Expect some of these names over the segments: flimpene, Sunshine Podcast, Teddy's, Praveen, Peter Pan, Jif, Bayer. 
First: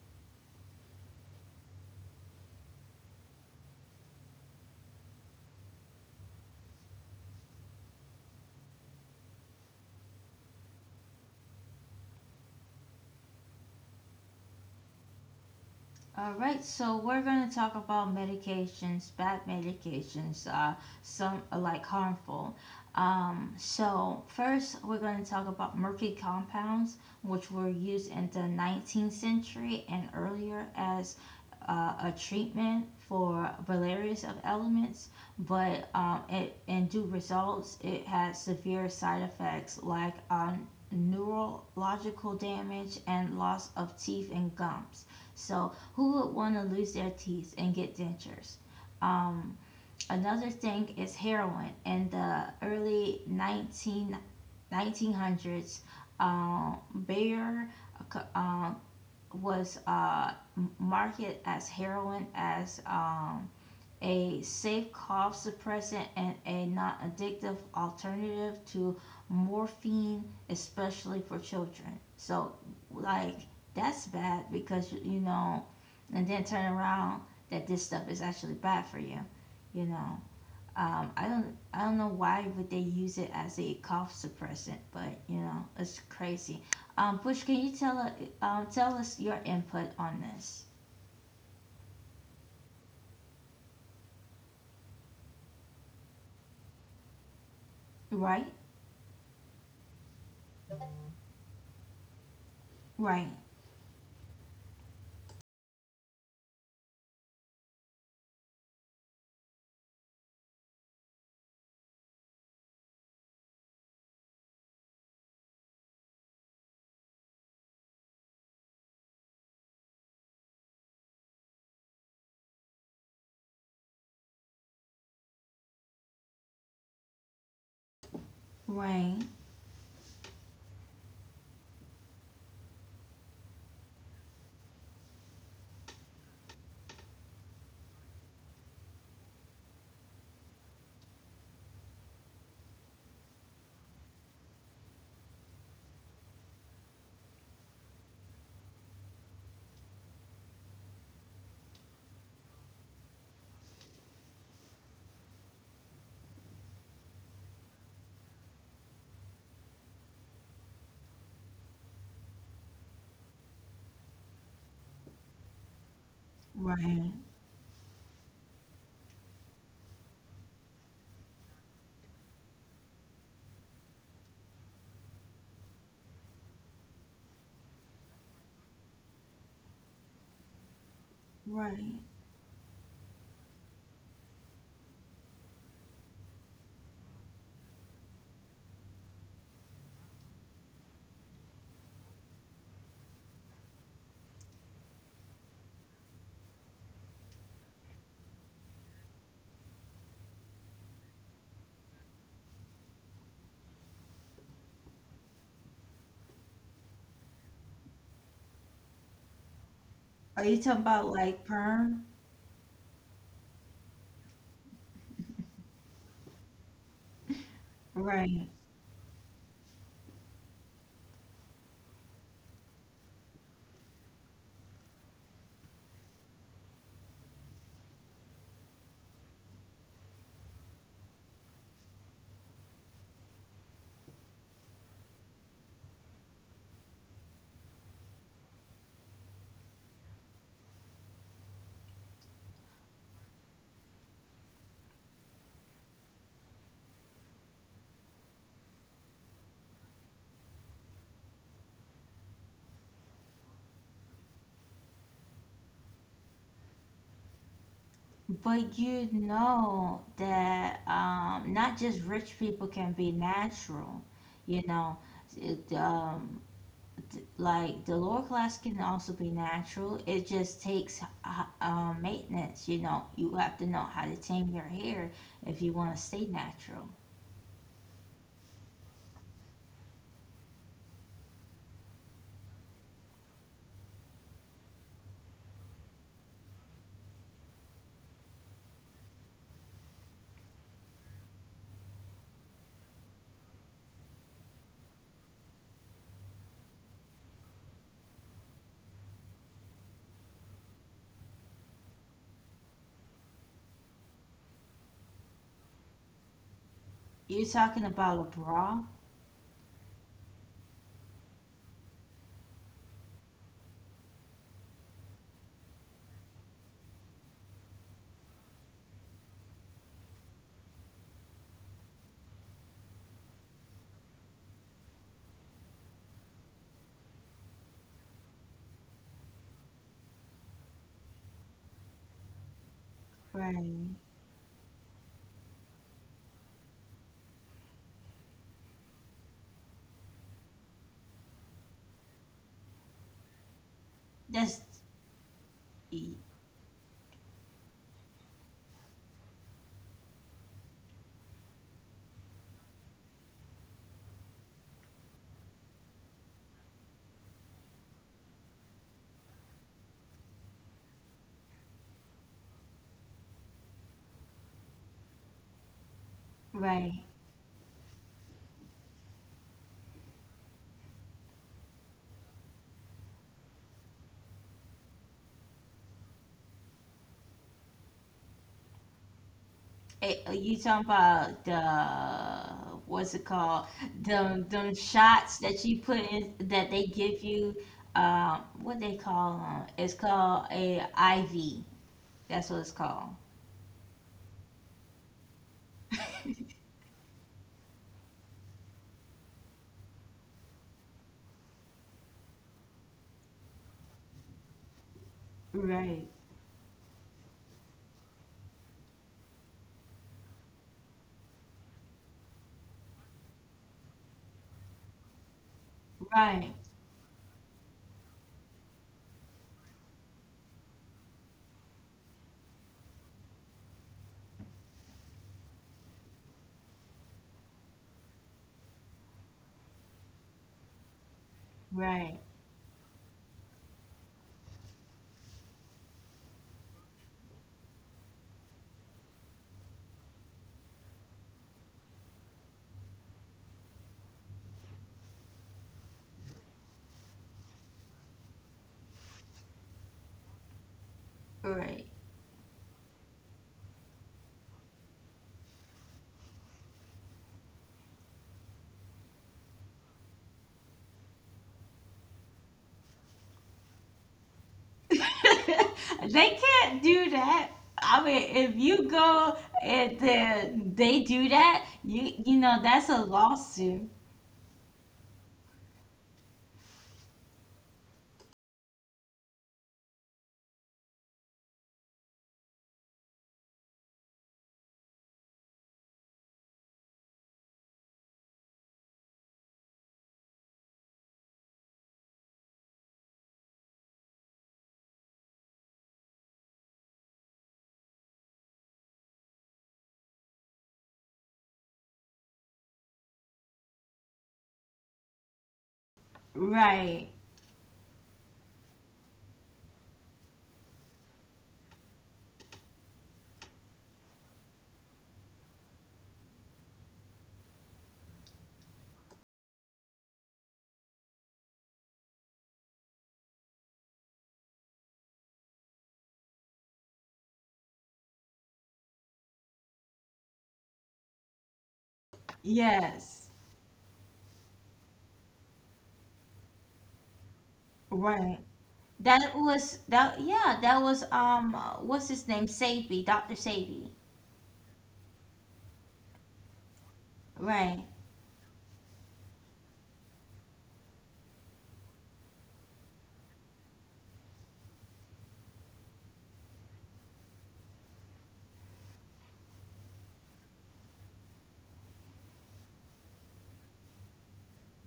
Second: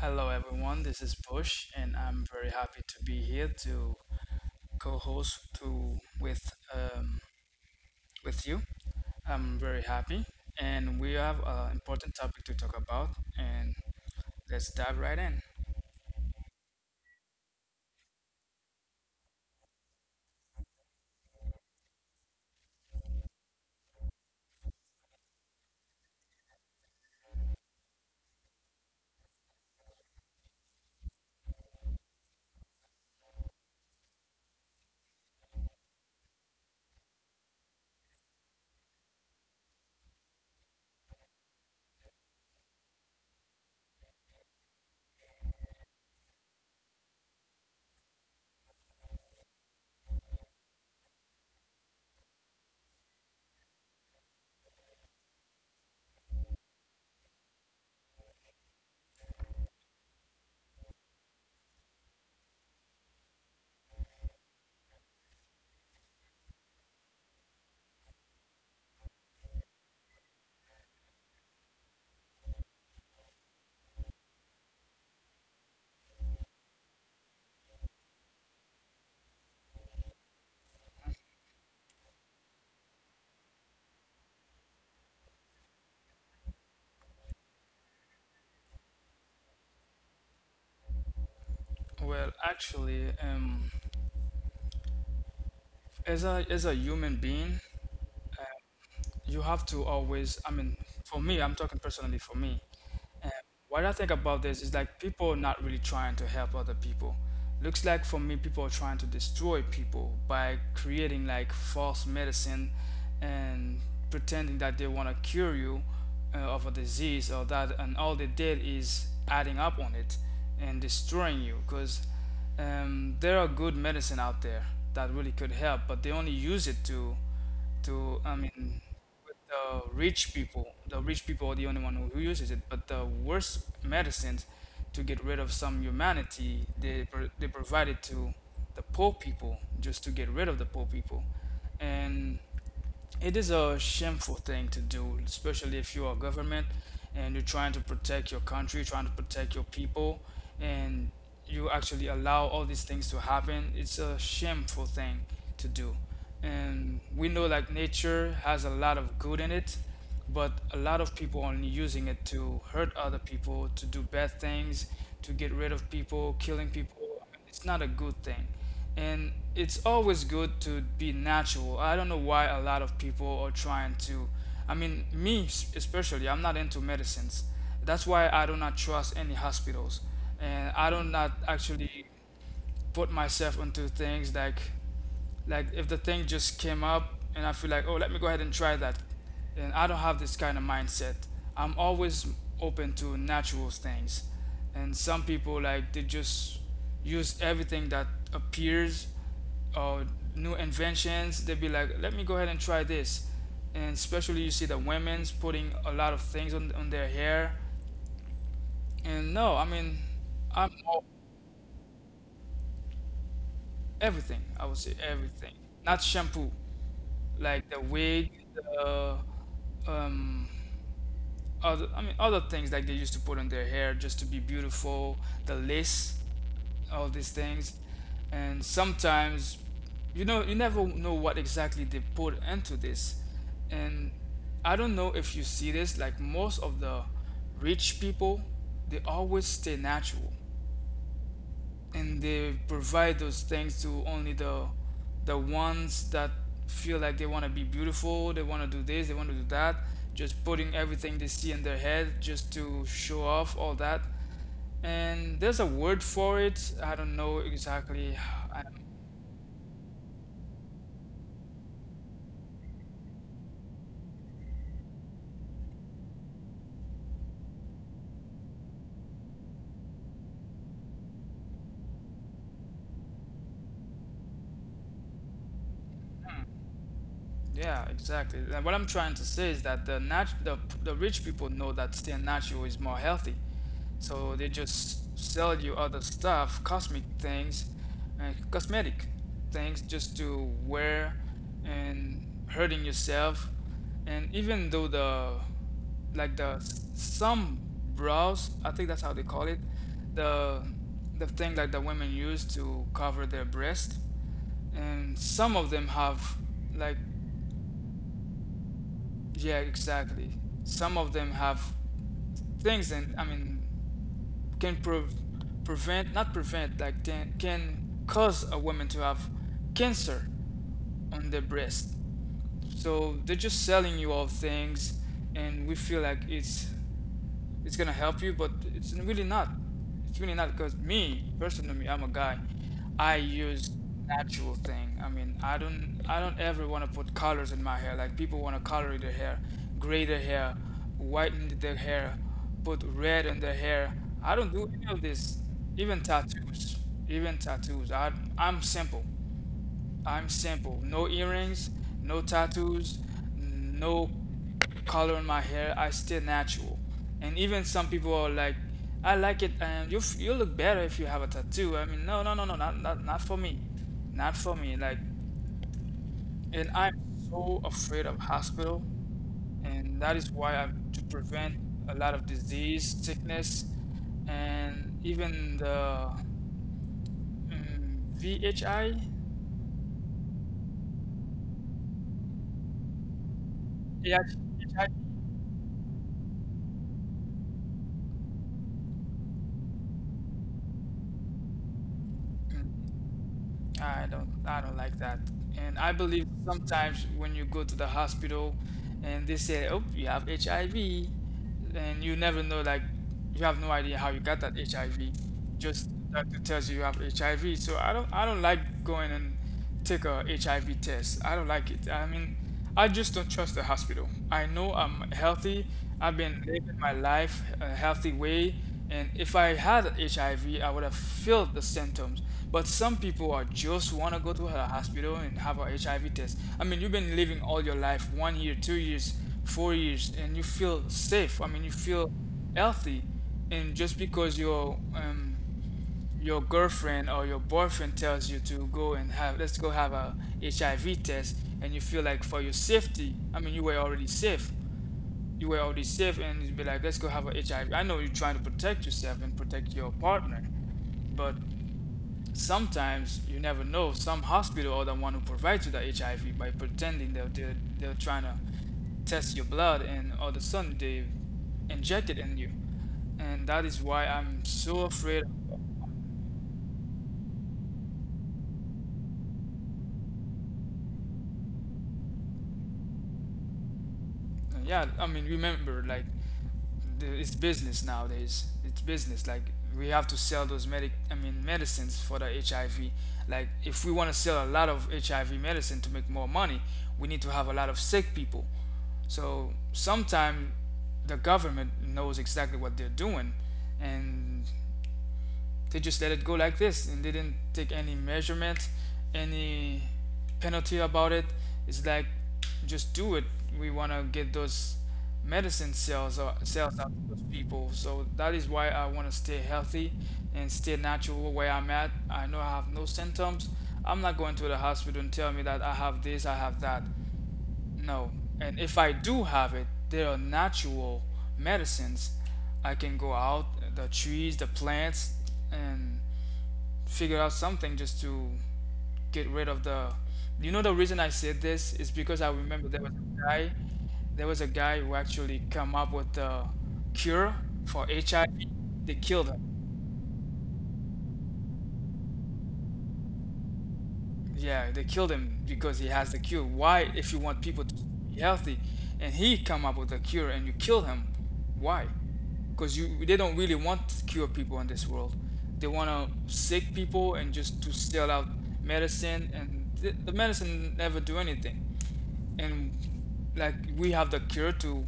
Hello everyone, this is Bush, and I'm very happy to be here to co-host to um, with you. I'm very happy, and we have an important topic to talk about, and let's dive right in. All right, so we're going to talk about medications, bad medications, some like harmful. So first, we're going to talk about murky compounds, which were used in the 19th century and earlier as uh, a treatment for various of elements, but it in due results, it had severe side effects like neurological damage and loss of teeth and gums. So who would want to lose their teeth and get dentures? Um, another thing is heroin. In the early 1900s, uh, Bayer uh, was marketed as heroin as a safe cough suppressant and a non addictive alternative to morphine, especially for children. So, like, that's bad because, you know, and then turn around that this stuff is actually bad for you, you know. I don't know why would they use it as a cough suppressant, but you know it's crazy. Bush, can you tell us your input on this? Well, actually, as a human being, Right, you have to always. I mean for me, I'm talking personally, for me, right, and what I think about this is like people are not really trying to help other people. Looks like for me, people are trying to destroy people by creating like false medicine and pretending that they want to cure you of a disease or that, and all they did is adding up on it and destroying you. Because there are good medicine out there that really could help, but they only use it to I mean right, with the rich people. The rich people are the only one who uses it. But the worst medicines, to get rid of some humanity, they they provide it to the poor people just to get rid of the poor people. And it is a shameful thing to do, especially if you are government and you're trying to protect your country, trying to protect your people, and you actually allow all these things to happen. It's a shameful thing to do. And we know like nature has a lot of good in it, but a lot of people are only using it to hurt other people, to do bad things, to get rid of people, killing people. right. It's not a good thing, and it's always good to be natural. I don't know why a lot of people are trying to. I mean, especially, I'm not into medicines. That's why I do not trust any hospitals, and I do not Right. actually put myself into things like if the thing just came up and I feel like, oh, let me go ahead and try that. And I don't have this kind of mindset. I'm always open to natural things. And some people, like they just use everything that appears or new inventions. They'd be like, let me go ahead and try this. And especially you see the women's putting a lot of things on their hair. And no, I mean, Are you I'm talking all, about like perm? everything. I would say everything. Not shampoo. Like the wig, Right. the um, other, I mean other things like they used to put on their hair just to be beautiful, the lace, all these things. And sometimes, you know, you never know what exactly they put into this. And I don't know if you see this, like most of the rich people, they always stay natural, and they provide those things to only the ones that feel like they want to be beautiful, they want to do this, they want to do that, just putting everything they see in their head just to show off all that. And there's a word for it, I don't know exactly. I. But you know that not just rich people can be natural, you know. It, like the lower class can also be natural. It just takes maintenance, you know. You have to know how to tame your hair if you want to stay natural. Yeah, exactly. And what I'm trying to say is that the rich people know that staying natural is more healthy. So they just sell you other stuff, cosmetic things just to wear and hurting yourself. And even though the, like the, some bras, I think that's how they call it, the the thing like the women use to cover their breast, and some of them have, like, You're talking about a bra? yeah, exactly. Some of them have things, and I mean, can prove prevent, not prevent, like can cause a woman to have cancer on their breast. So they're just selling you all things, and we feel like it's gonna help you, but it's really not. It's really not, because me personally, me, I'm a guy. I use Right. natural thing. I mean, I don't ever want to put colors in my hair. Like people want to color their hair, gray their hair, whiten their hair, put red in their hair. I don't That's do any of this. Even tattoos, even tattoos. I, I'm simple. I'm simple. No earrings, no tattoos, no color in my hair. I still natural. And even some people are like, I like it, and you look better if you have a tattoo. I mean, no, no, no, no, not for me, not for me. Like, and I'm right. so afraid of hospital, and that is why I'm to prevent a lot of disease, sickness, and even the VHI, Are you talking about the what's it called? Them shots that you put in that they give you. What they call them? It's called a IV. That's what it's called. I don't like that. And I believe sometimes when you go to the hospital and they say, "Oh, you have HIV," and you never know, like you have no idea how you got that HIV. Just Right, doctor tells you you have HIV. So I don't like going and take a HIV test. I don't like it. I mean, I just don't trust the hospital. I know I'm healthy. I've been right, living my life a healthy way, and if I had HIV, I V, I would have felt the symptoms. But some people are just want to go to a hospital and have a HIV test. I mean, you've been living all your life, 1 year, 2 years, 4 years, and you feel safe. I mean, you feel right, healthy. And just because you're your girlfriend or your boyfriend tells you to go and have, let's go have a HIV test, and you feel like for your safety, I mean you were already safe. You were already safe, and you'd be like, let's go have a HIV. I V. I know you're trying to protect yourself and protect your partner, but right. sometimes you never know. Some hospital are the one who provides you the HIV by pretending they're trying to test your blood, and all of a sudden they inject it in you. And that is why I'm so afraid. They can't do that. I mean, if you go and then they do that, you know that's a lawsuit. Yeah, I mean, remember, like it's business nowadays, it's business. Like we have to sell those medicines for the HIV. Like if we want to sell a lot of HIV medicine to make more money, we need to have a lot of sick people. So sometime the government knows exactly what they're doing, and they just let it go like this, and they didn't take any measurement, any penalty about it. It's like, just do it. We want to get those medicine cells or cells out of Right. those people. So that is why I want to stay healthy and stay natural where I'm at. I know I have no symptoms. I'm not going to the hospital and tell me that I have this, I have that. No. And if I do have it, there are natural medicines. I can go out, the trees, the plants, and figure out something just to get rid of the. You know the reason I said this is because I remember there was a Yes. guy, there was a guy who actually come up with the cure for Right. HIV. They killed That him. was that yeah, that was what's his name? Sadie, Dr. Sadie. Yeah, they killed him because he has the cure. Why, if you want people to Right, be healthy, and he come up with a cure and you kill him, why? Because you, they don't really want to cure people in this world. They want to sick people and just to sell out medicine, and the medicine never do anything. And like we have the cure to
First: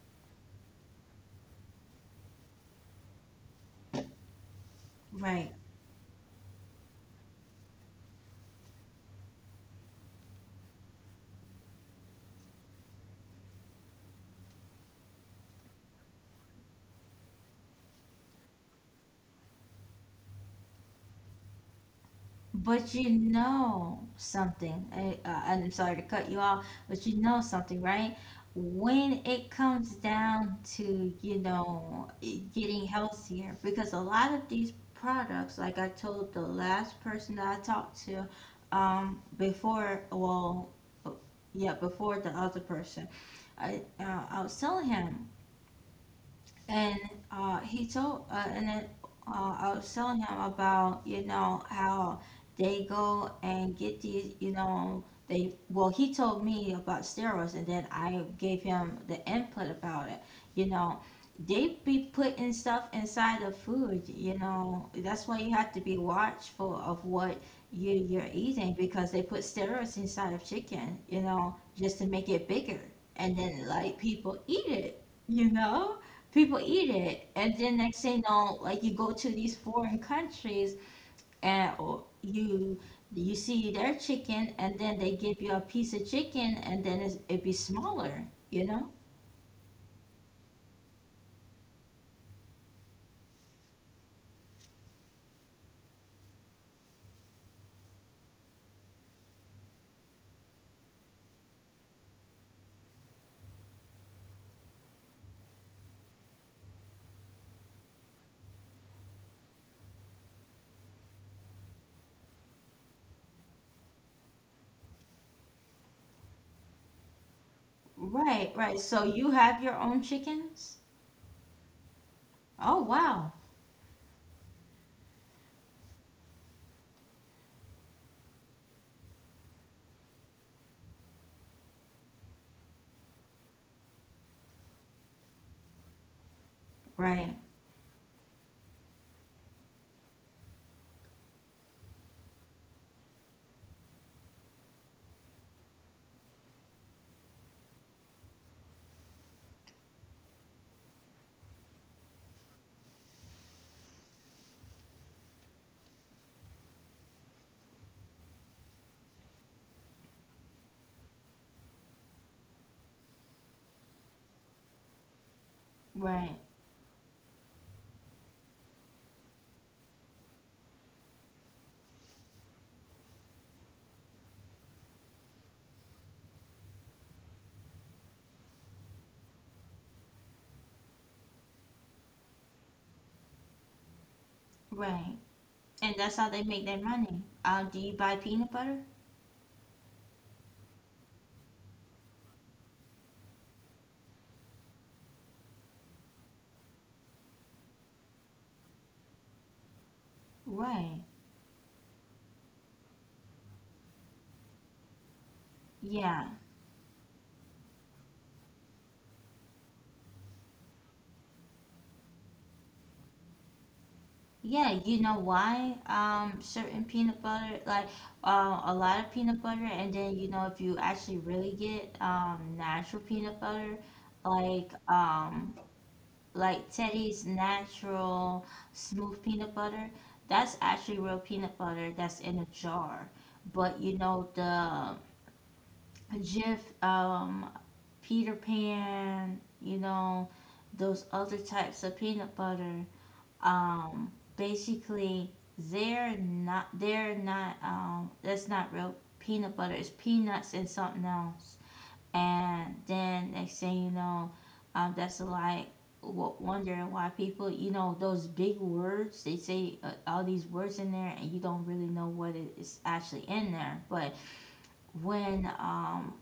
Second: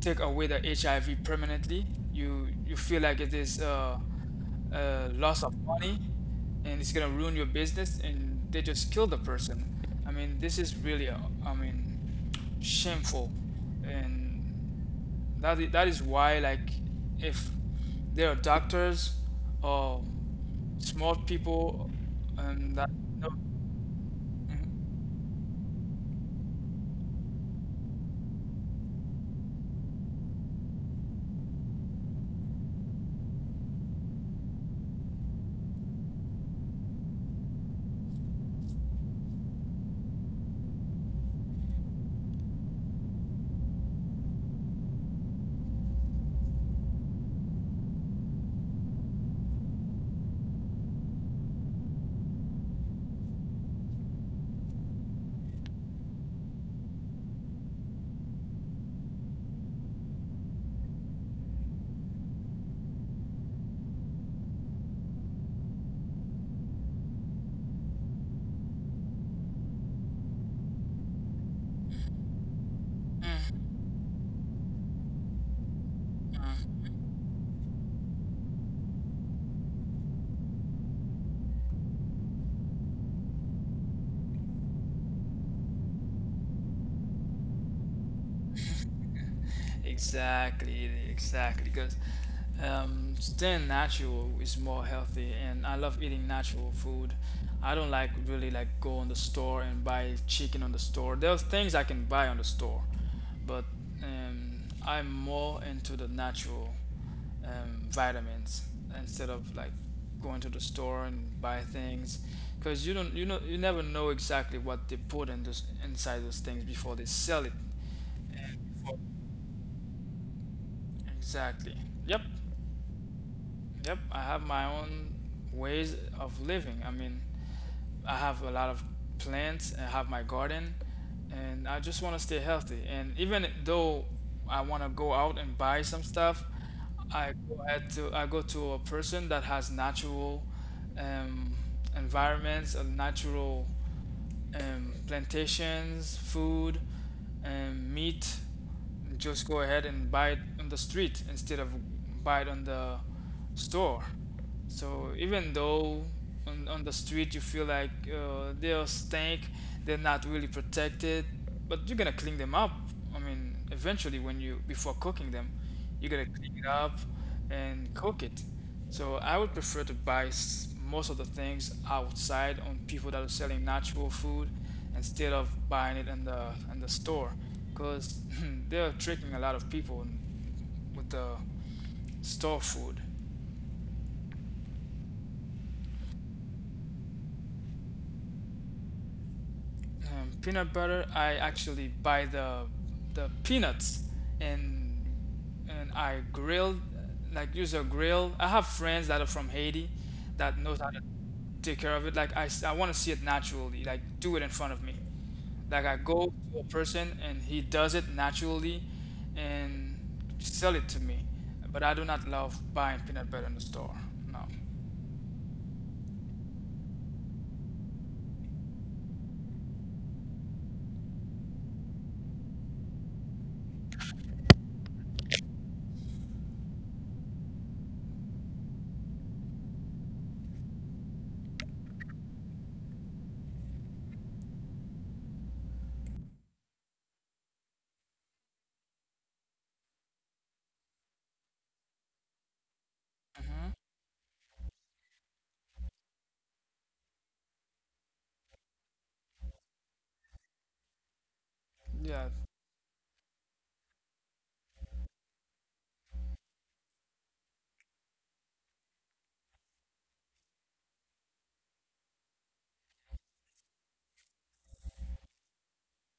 take away the HIV permanently. You feel like it is a loss right. of money, and it's gonna ruin your business, and they just kill the person. I mean, this is really, I mean, shameful. And that is why, like, if there are doctors or smart people, and that, But you no. know something. Mhm. I'm sorry to cut you off, but you know something, right? When it comes down to, you know, getting healthier, because a lot of these products, like I told the last person that I talked to, before, well, yeah, before the other person, I was telling him and he told and then uh, I was telling him about you know how they go and get these you know they well he told me about steroids and then I gave him the input about it you know they be putting stuff inside of food you know that's why you have to be watchful of what you're eating because they put steroids inside of chicken you know just to make it bigger and then like people eat it you know people Mhm. eat it and then next thing you know like you go to these foreign countries and oh, you see their chicken and then they give you a piece of chicken and then it'd be smaller you know Exactly, exactly. Because staying natural is more healthy, and I love eating natural food. I don't like really like go on the store and buy chicken on the store. There's things I can buy on the store, but I'm more into the natural vitamins instead of like going to the store and buy things, because you don't, you know, you never know exactly what they put in those, inside those things before they sell it. right right so you have your own chickens Exactly. Yep. oh wow Yep. I have my own ways of living. I mean, I have a lot of plants, I have my garden, and I just want to stay healthy. And even though I want to go out and buy some stuff, I right go ahead to I go to a person that has natural um, environments, a natural plantations, food, meat. Just go ahead and buy it on the street instead of buy it on the store. So even though on the street you feel like they'll stink, they're not really protected, but you're gonna clean them up. I mean, eventually, when you, before cooking them, you're gonna right clean it up and cook it. So I would prefer to buy most of the things outside on people that are selling natural food instead of buying it in the store, because they're tricking a lot of people with the store food. right and that's how they make their money do you buy peanut butter Peanut butter, I actually buy the peanuts and I grill, like, use a grill. I have friends that are from Haiti that knows how right to take care of it. I want to see it naturally, like, do it in front of me. Like I yeah. go to a person and he does it naturally and sell it to me. But I do not love buying peanut butter in the store. No. Yeah, you know why? Certain peanut butter, like a lot of peanut butter, and then you know if you actually really get natural peanut butter, like um like Teddy's natural smooth peanut butter, that's actually real peanut butter that's in a jar. But you know the Jif, Peter Pan, you know those other types of peanut butter Hmm. um basically they're not that's not real peanut butter it's peanuts and something else Yeah. and then next thing you know that's like w- wondering why people you know those big words they say all these words in there and you don't really know what is actually in there but when um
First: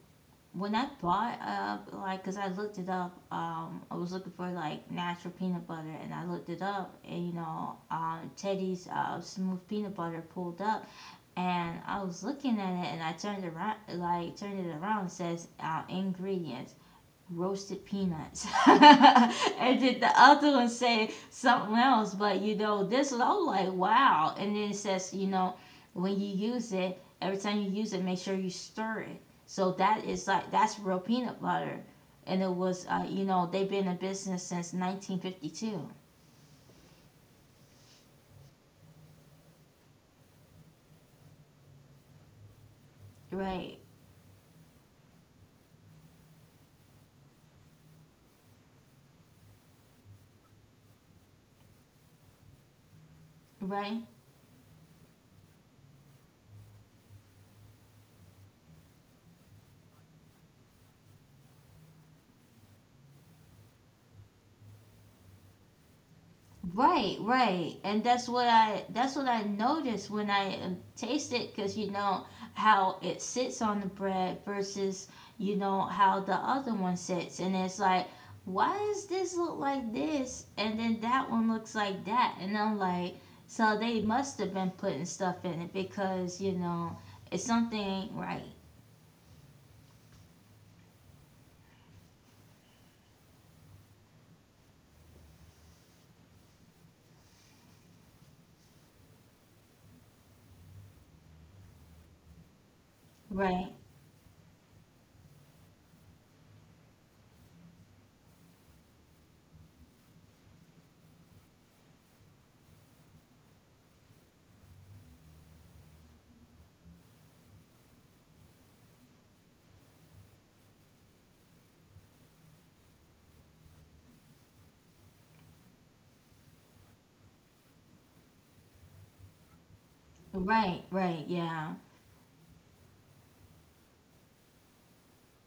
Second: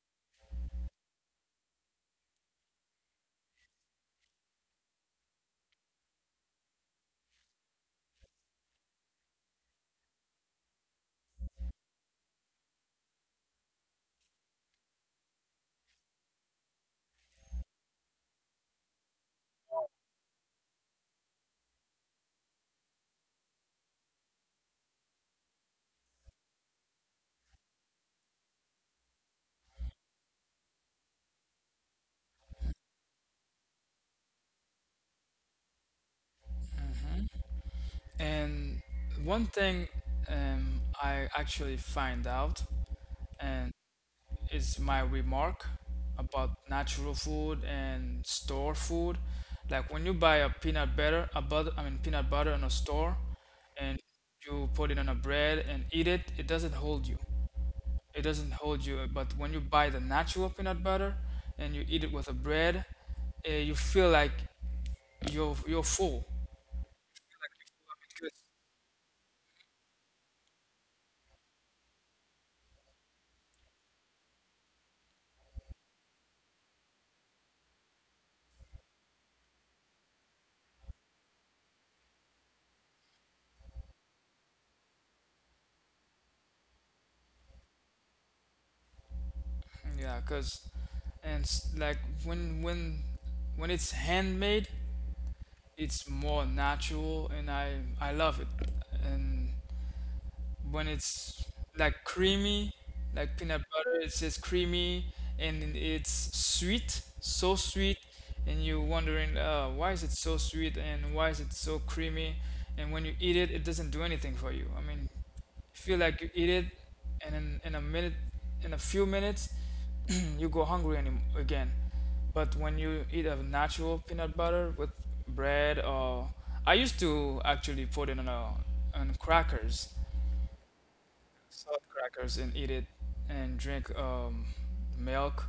when I bought up, like, cause I looked it up, I was looking for like natural peanut butter, and I looked it up, and you know, Teddy's smooth peanut butter pulled up, and I was looking at it, and I turned around, like, turned it around, it says ingredients, roasted peanuts. And then the other one say something else, but you know, this one, I was like, wow. And then it says, you know, when you use it, every time you use it, make sure you stir it. So that is like, that's real peanut butter. And it was, you know, they've been in business since 1952. And one thing, I actually find out and Right, is my remark about natural food and store food. Like when you buy a peanut butter, a butter, I mean peanut butter in a store, and right. you put it on a bread and eat it, it doesn't hold you. It doesn't hold you. But when you buy the natural peanut butter and you eat it with a bread, you feel like you're full. Right, right. And that's what I noticed when I taste it cuz you know how it sits on the bread versus you know how the other one sits and it's like why does this look like this and then that one looks like that and I'm like so they must have been putting stuff in it because you know it's something ain't right. Yeah, cause like when when when it's handmade, it's more natural, and I love it. And when it's, like, creamy, like peanut Right. butter, it's just creamy and it's sweet, so sweet, and you're wondering, why is it so sweet and why is it so creamy? And when you eat it, it doesn't do anything for you. I mean, feel like you eat it and in a few minutes you go hungry any, again. But when you eat a natural peanut butter with bread, or I used to actually put it on a, on crackers, Right, right. Yeah. salt crackers, and eat it and drink milk.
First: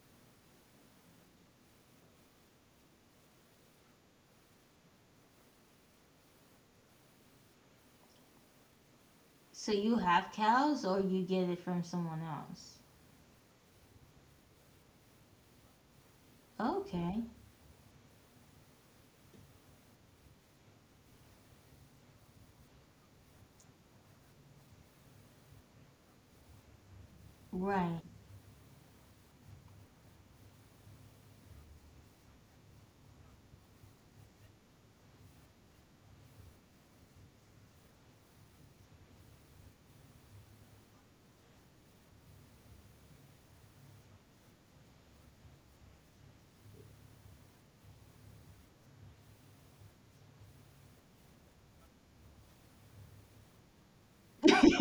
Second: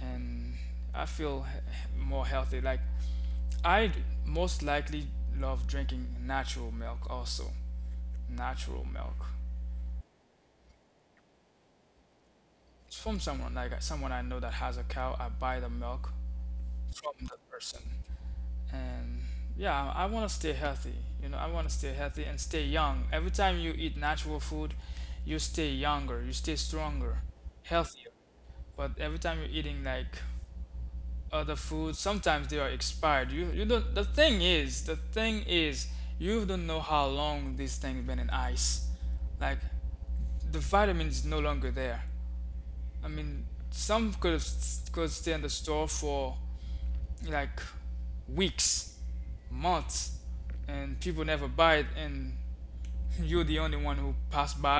And I feel more healthy, like I most likely love drinking natural milk also, natural milk. So you have cows or you get it from someone else? It's from someone like, someone I know that has a cow. I buy the milk from Okay. that person, and yeah, I want to stay healthy. You know, I want to stay healthy and stay young. Every time you eat natural food, you stay younger, you stay stronger, Right. healthier. But every time you're eating like other food, sometimes they are expired. You don't. The thing is, you don't know how long this thing been in ice. Like the vitamin is no longer there. I mean, some could have, could stay in the store for like weeks, months, and people never buy it, and you're the only one who pass by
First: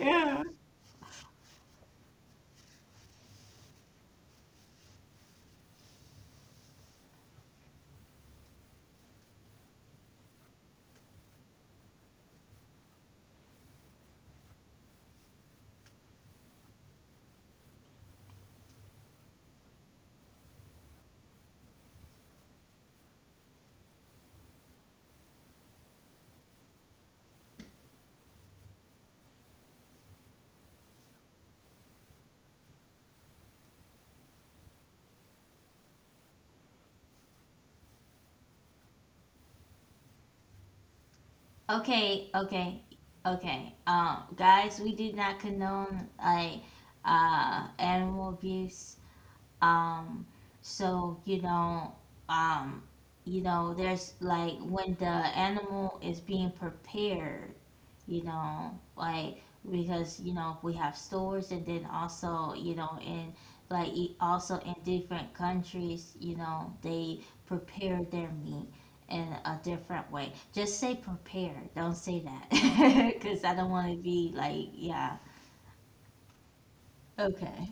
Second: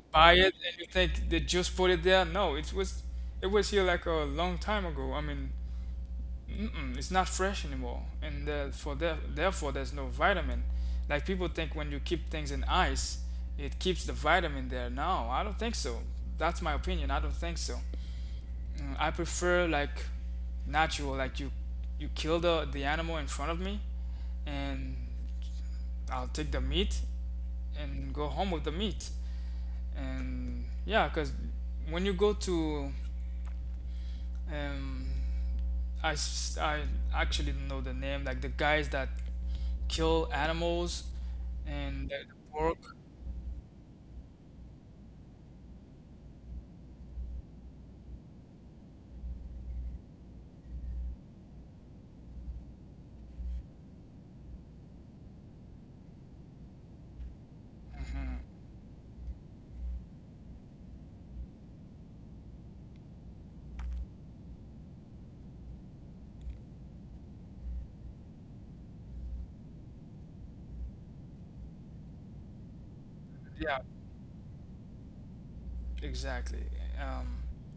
buy yeah. it, and you think they just put it there. No, it was, it was here like a long time ago. I mean, mm-mm, it's not fresh anymore, and for there, therefore there's no vitamin. Like people think when you keep things in ice, it keeps the vitamin there. No, I don't think so. That's my opinion. I don't think so. Mm, I prefer like natural, like you kill the animal in front of me, and I'll take the meat and go home with the meat. And yeah, because when you go to, um, I actually don't know the name, like the guys that kill animals and the, Okay, the pork. okay, okay. Guys, we do not condone like animal abuse. Um, so um, you know, there's like when the animal is being prepared, you Hmm. know, like because you know we have stores and then also you know in like e- also in different countries, you know, they prepare their meat in a different way. Just say prepare, don't say that, because I don't Yeah, want to be like yeah. exactly. Um. Okay,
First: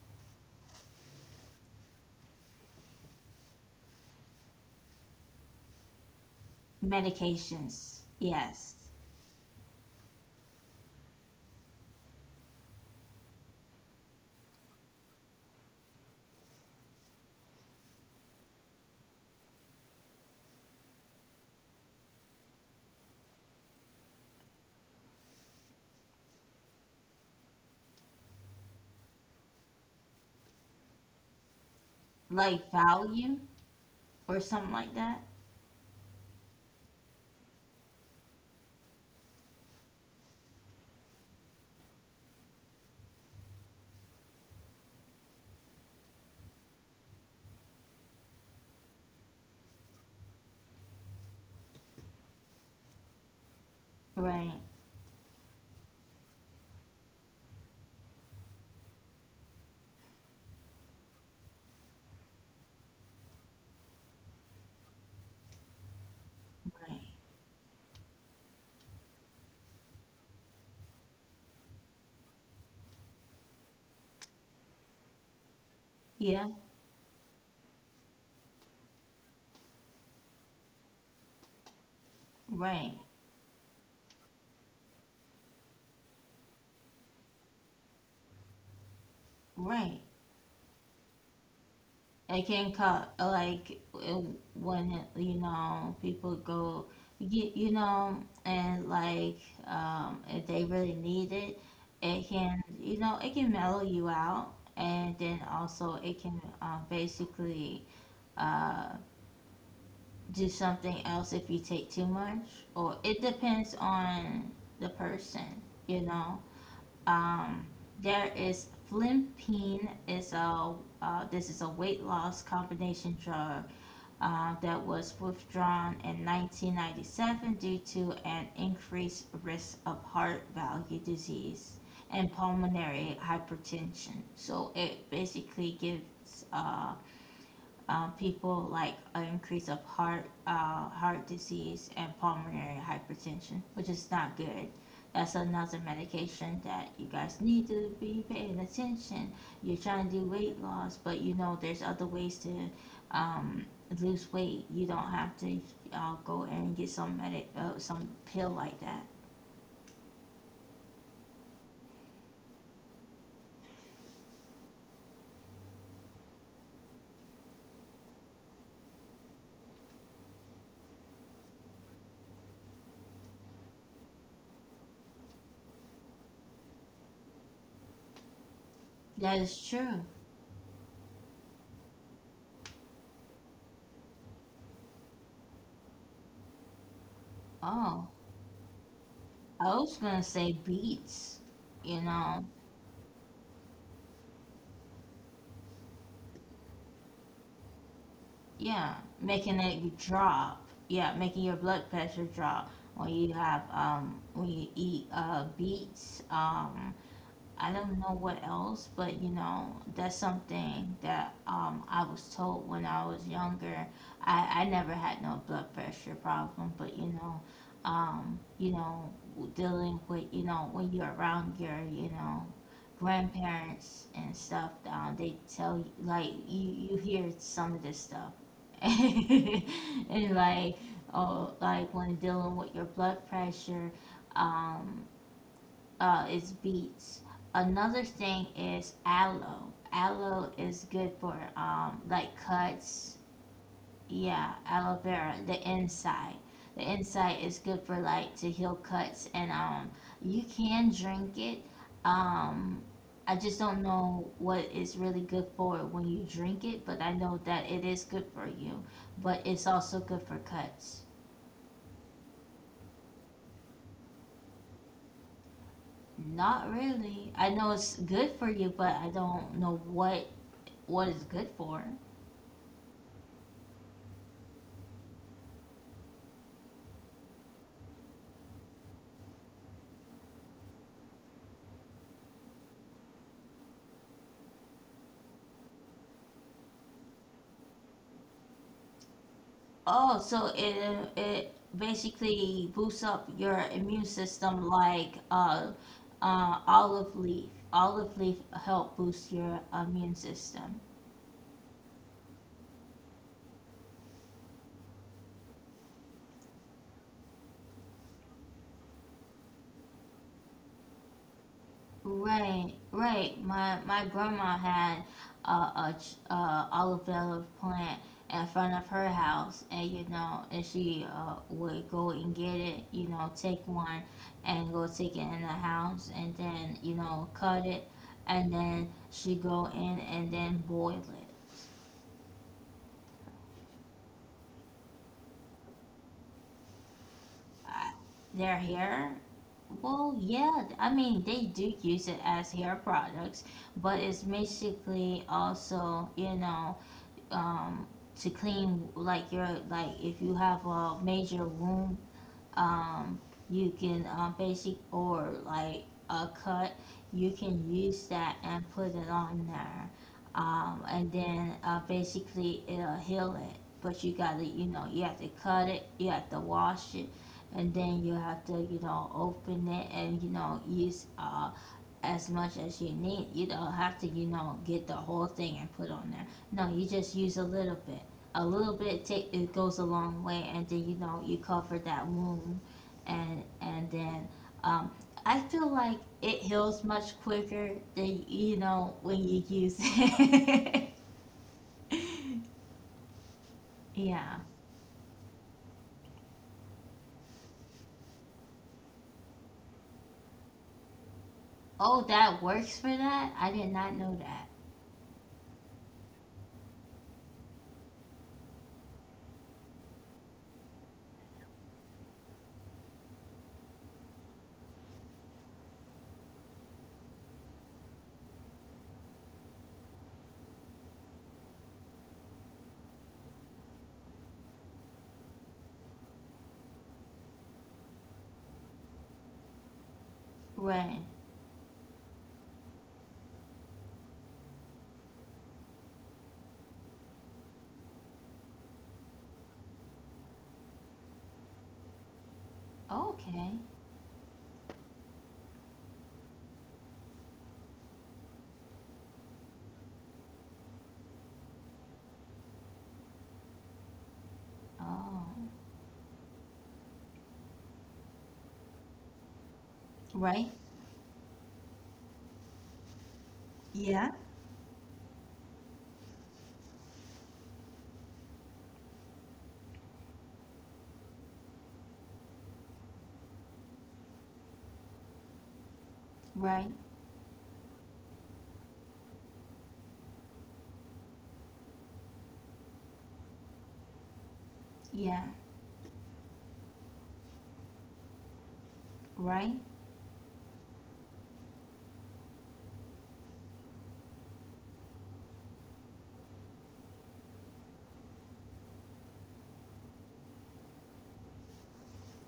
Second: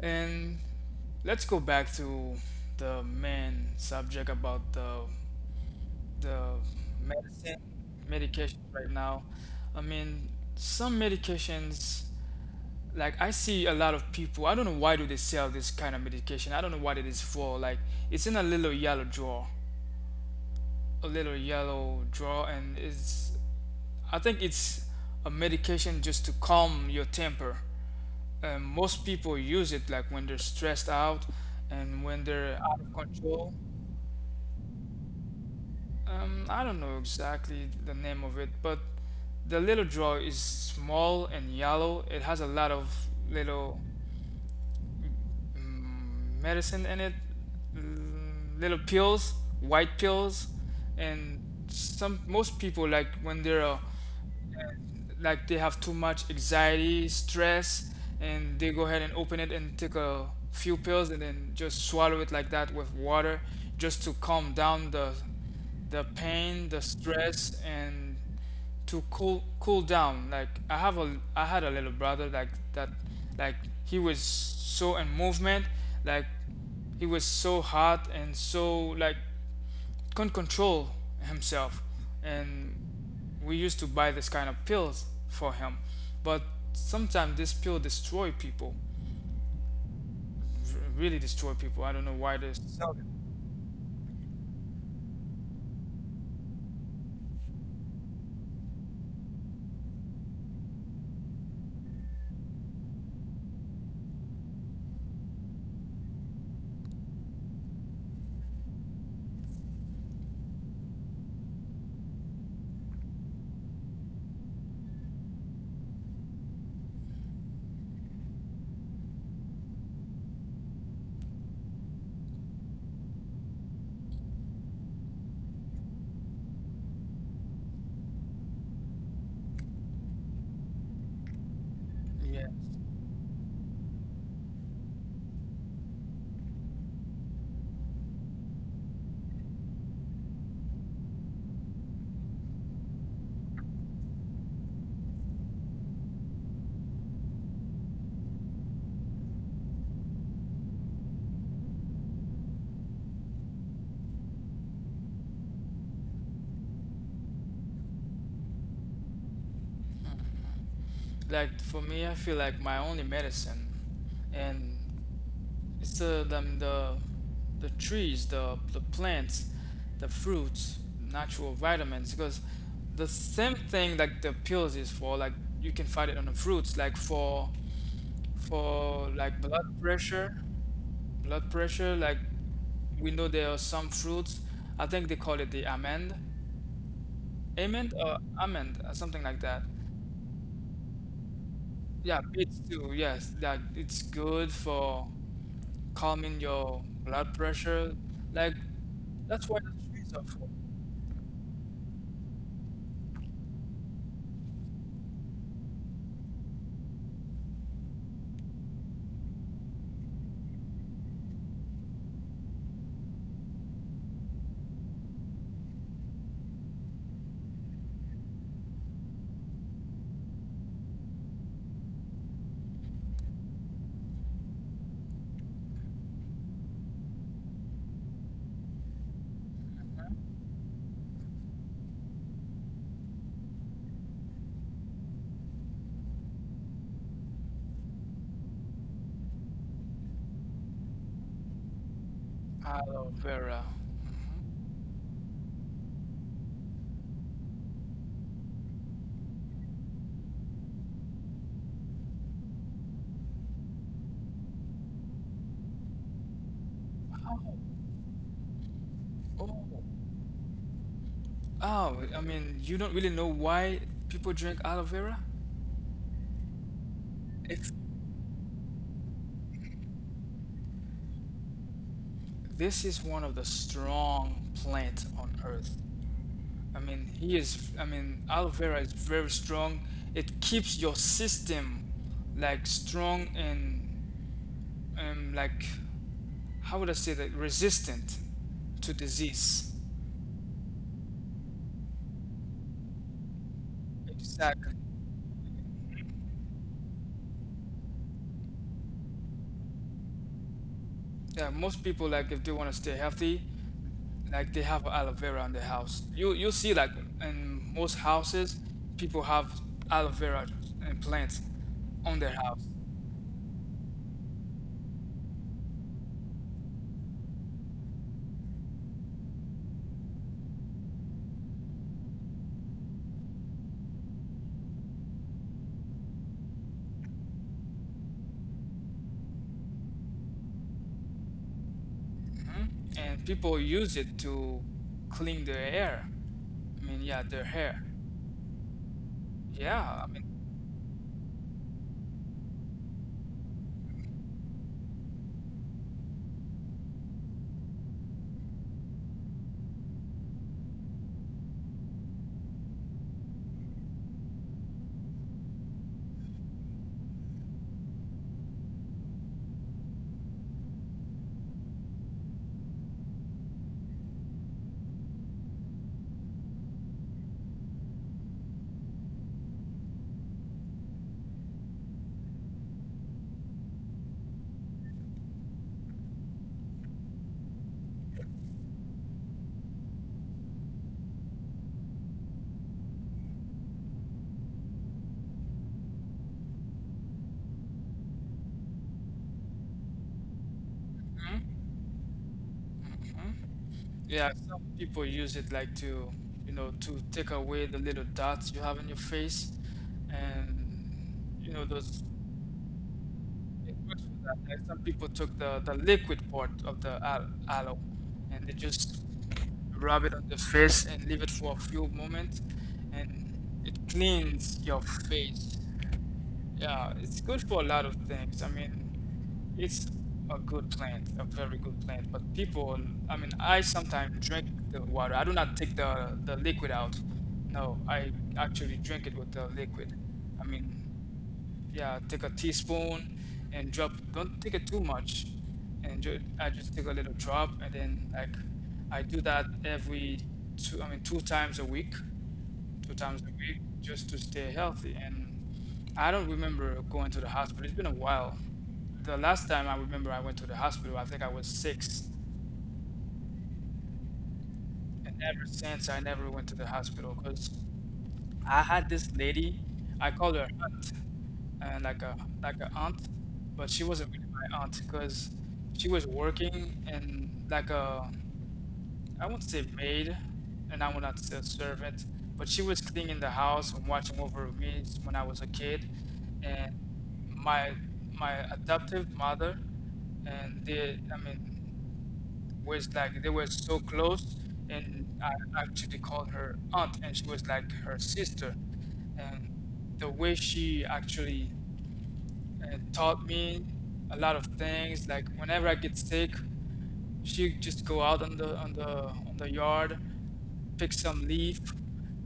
And let's go back to the main subject about the medicine, medications, medication yes. right now. I mean, some medications, like I see a lot of people. I don't know why do they sell this kind of medication. I don't know what it is for. Like it's in a little yellow drawer, a little yellow drawer, and it's, I think it's a medication just to calm your temper. Most people use it like when they're stressed out and when they're Like out of value control. or something like that. I don't know exactly the name of it, but the little drawer is small and yellow. It has a lot of little, mm, medicine in it, mm, little pills, white pills. And some, most people like when they're, Right, like, they have too much anxiety, stress, and they go ahead and open it and take a few pills and then just swallow it like that with water, just to calm down the pain, the right. stress, and to cool down. Like I have a, I had a little brother like that, like he was so in movement, like Yeah, he was so hot and so like couldn't control himself. And right, we used to buy this kind of pills for him. But sometimes this pill destroy people. right. r- Really destroy people. I don't know why I this. can So call like when you know people go, you know, and like if they really need it, it can you know it can mellow you out, and then also it can basically uh, do something else if you take too much, or it depends on the person, you know. Um, there is flimpene is a this is a weight loss combination drug that was withdrawn in 1997 due to an increased risk of heart valve disease and yeah. pulmonary hypertension. So it basically gives people like an increase of heart disease and pulmonary hypertension, which is not good. That's another medication that you guys need to be paying attention. You're trying to do weight loss, but you know there's other ways to um, lose weight. You don't have to go and get some pill like that. Like for me, I feel like my only medicine and, it's the trees, the plants, the fruits, natural vitamins. Because the same thing like the pills is for, like you can find it on the fruits, like for That like is blood true. pressure, blood pressure. Like we know there are some fruits. I think they call it the amend, amend Oh, or amend, or something like that. I was gonna say beets. You Yeah, know, beets too. Yes, that it's good for, calming your blood pressure. Like yeah, that's making what the it trees are for. drop. Yeah, making your blood pressure drop when you have when you eat beets. I don't know what else, but you know, that's something that I was told when I was younger. I never had no blood pressure problem, but you know, dealing with you know when you're around your you know grandparents and stuff, they tell you like you hear some of this stuff, and like oh like when dealing with your blood pressure, um, is beets. Another thing is aloe. Aloe is good for like Aloe cuts. vera. Yeah, aloe vera, the inside. The inside is good for like to heal cuts, and you can drink it. Um, I just don't know what it's really good for when you drink it, but I Oh, know that it is good for you. But oh, it's also good for cuts. oh. I mean, you don't really know why people drink aloe vera? Not really. I know It's, it's good for you, but I don't know what it's good for. this is one of the strong plants on earth. I mean, he is. I mean, aloe vera is very strong. It keeps your system like strong and, like, how would I say, that resistant to disease. Oh, so it basically boosts up your immune system Exactly. like olive leaf. Olive leaf help boost your immune system. Yeah, most people like, if they want to stay healthy, like, they have aloe vera in their house. You'll see like in most houses, people have aloe vera and plants on their house. Right, right. My grandma had a olive oil plant in front of her house, and you know, and she would go and get it, you know, take one and go take it in the house, and then you know, cut it, and then she go in and then boil it. Hmm. And people use it to clean their air. I mean, yeah, their hair. I, their hair, Yeah, I well, mean, yeah. I mean, they do use it as hair products, but it's basically also, you know um to clean like your like if you have a major wound um you can basic or like a cut you can use that and put it on there and then basically it'll heal it but you gotta you know you have to cut it you have to wash it and then you have to you know open it and you know use as much as you need. You don't have to, you know, get the whole thing and put on there. No, you just use a little bit. A little bit take, it goes a long way, and then you cover that wound. And then um, I feel like it heals much quicker than when you use it. mhm, mhm. Yeah, Yeah. some people use it like to, you know, to take away the little dots you have in your face, and you know Oh, those. that works for that. I did It not works know for that. that. Like some people took the liquid part of the aloe and they just rub it on the face and leave it for a few moments and it cleans your face. Yeah, it's good for a lot of things. I mean, it's a good plant, a very good plant. But people, I mean, I sometimes drink the water. I do not take the liquid out. No, I actually drink it with the liquid. I mean. Right. Yeah, take a teaspoon and drop. Don't take it too much, and ju I just take a little drop, and then, like, I do that every two, I mean, two times a week, two times a Okay. week, just to stay healthy. And I don't remember going to the hospital. It's been a while. The last time I remember I went to the hospital, I think I was six, Oh. and ever since I never went to the hospital because, I had this lady, I called Right. her aunt, and like a, like a aunt, but she Yeah. wasn't really my aunt because she was working in like a, I won't say maid, and I will not say servant, but she was cleaning the house and watching over me when I was a kid, Right. and my my adoptive mother, and they, I mean, was like they were so close and Yeah. I actually called her aunt and she was like her sister. And Right. the way she actually, taught me a lot of things, like whenever I get sick, she just go out on the yard, pick some leaf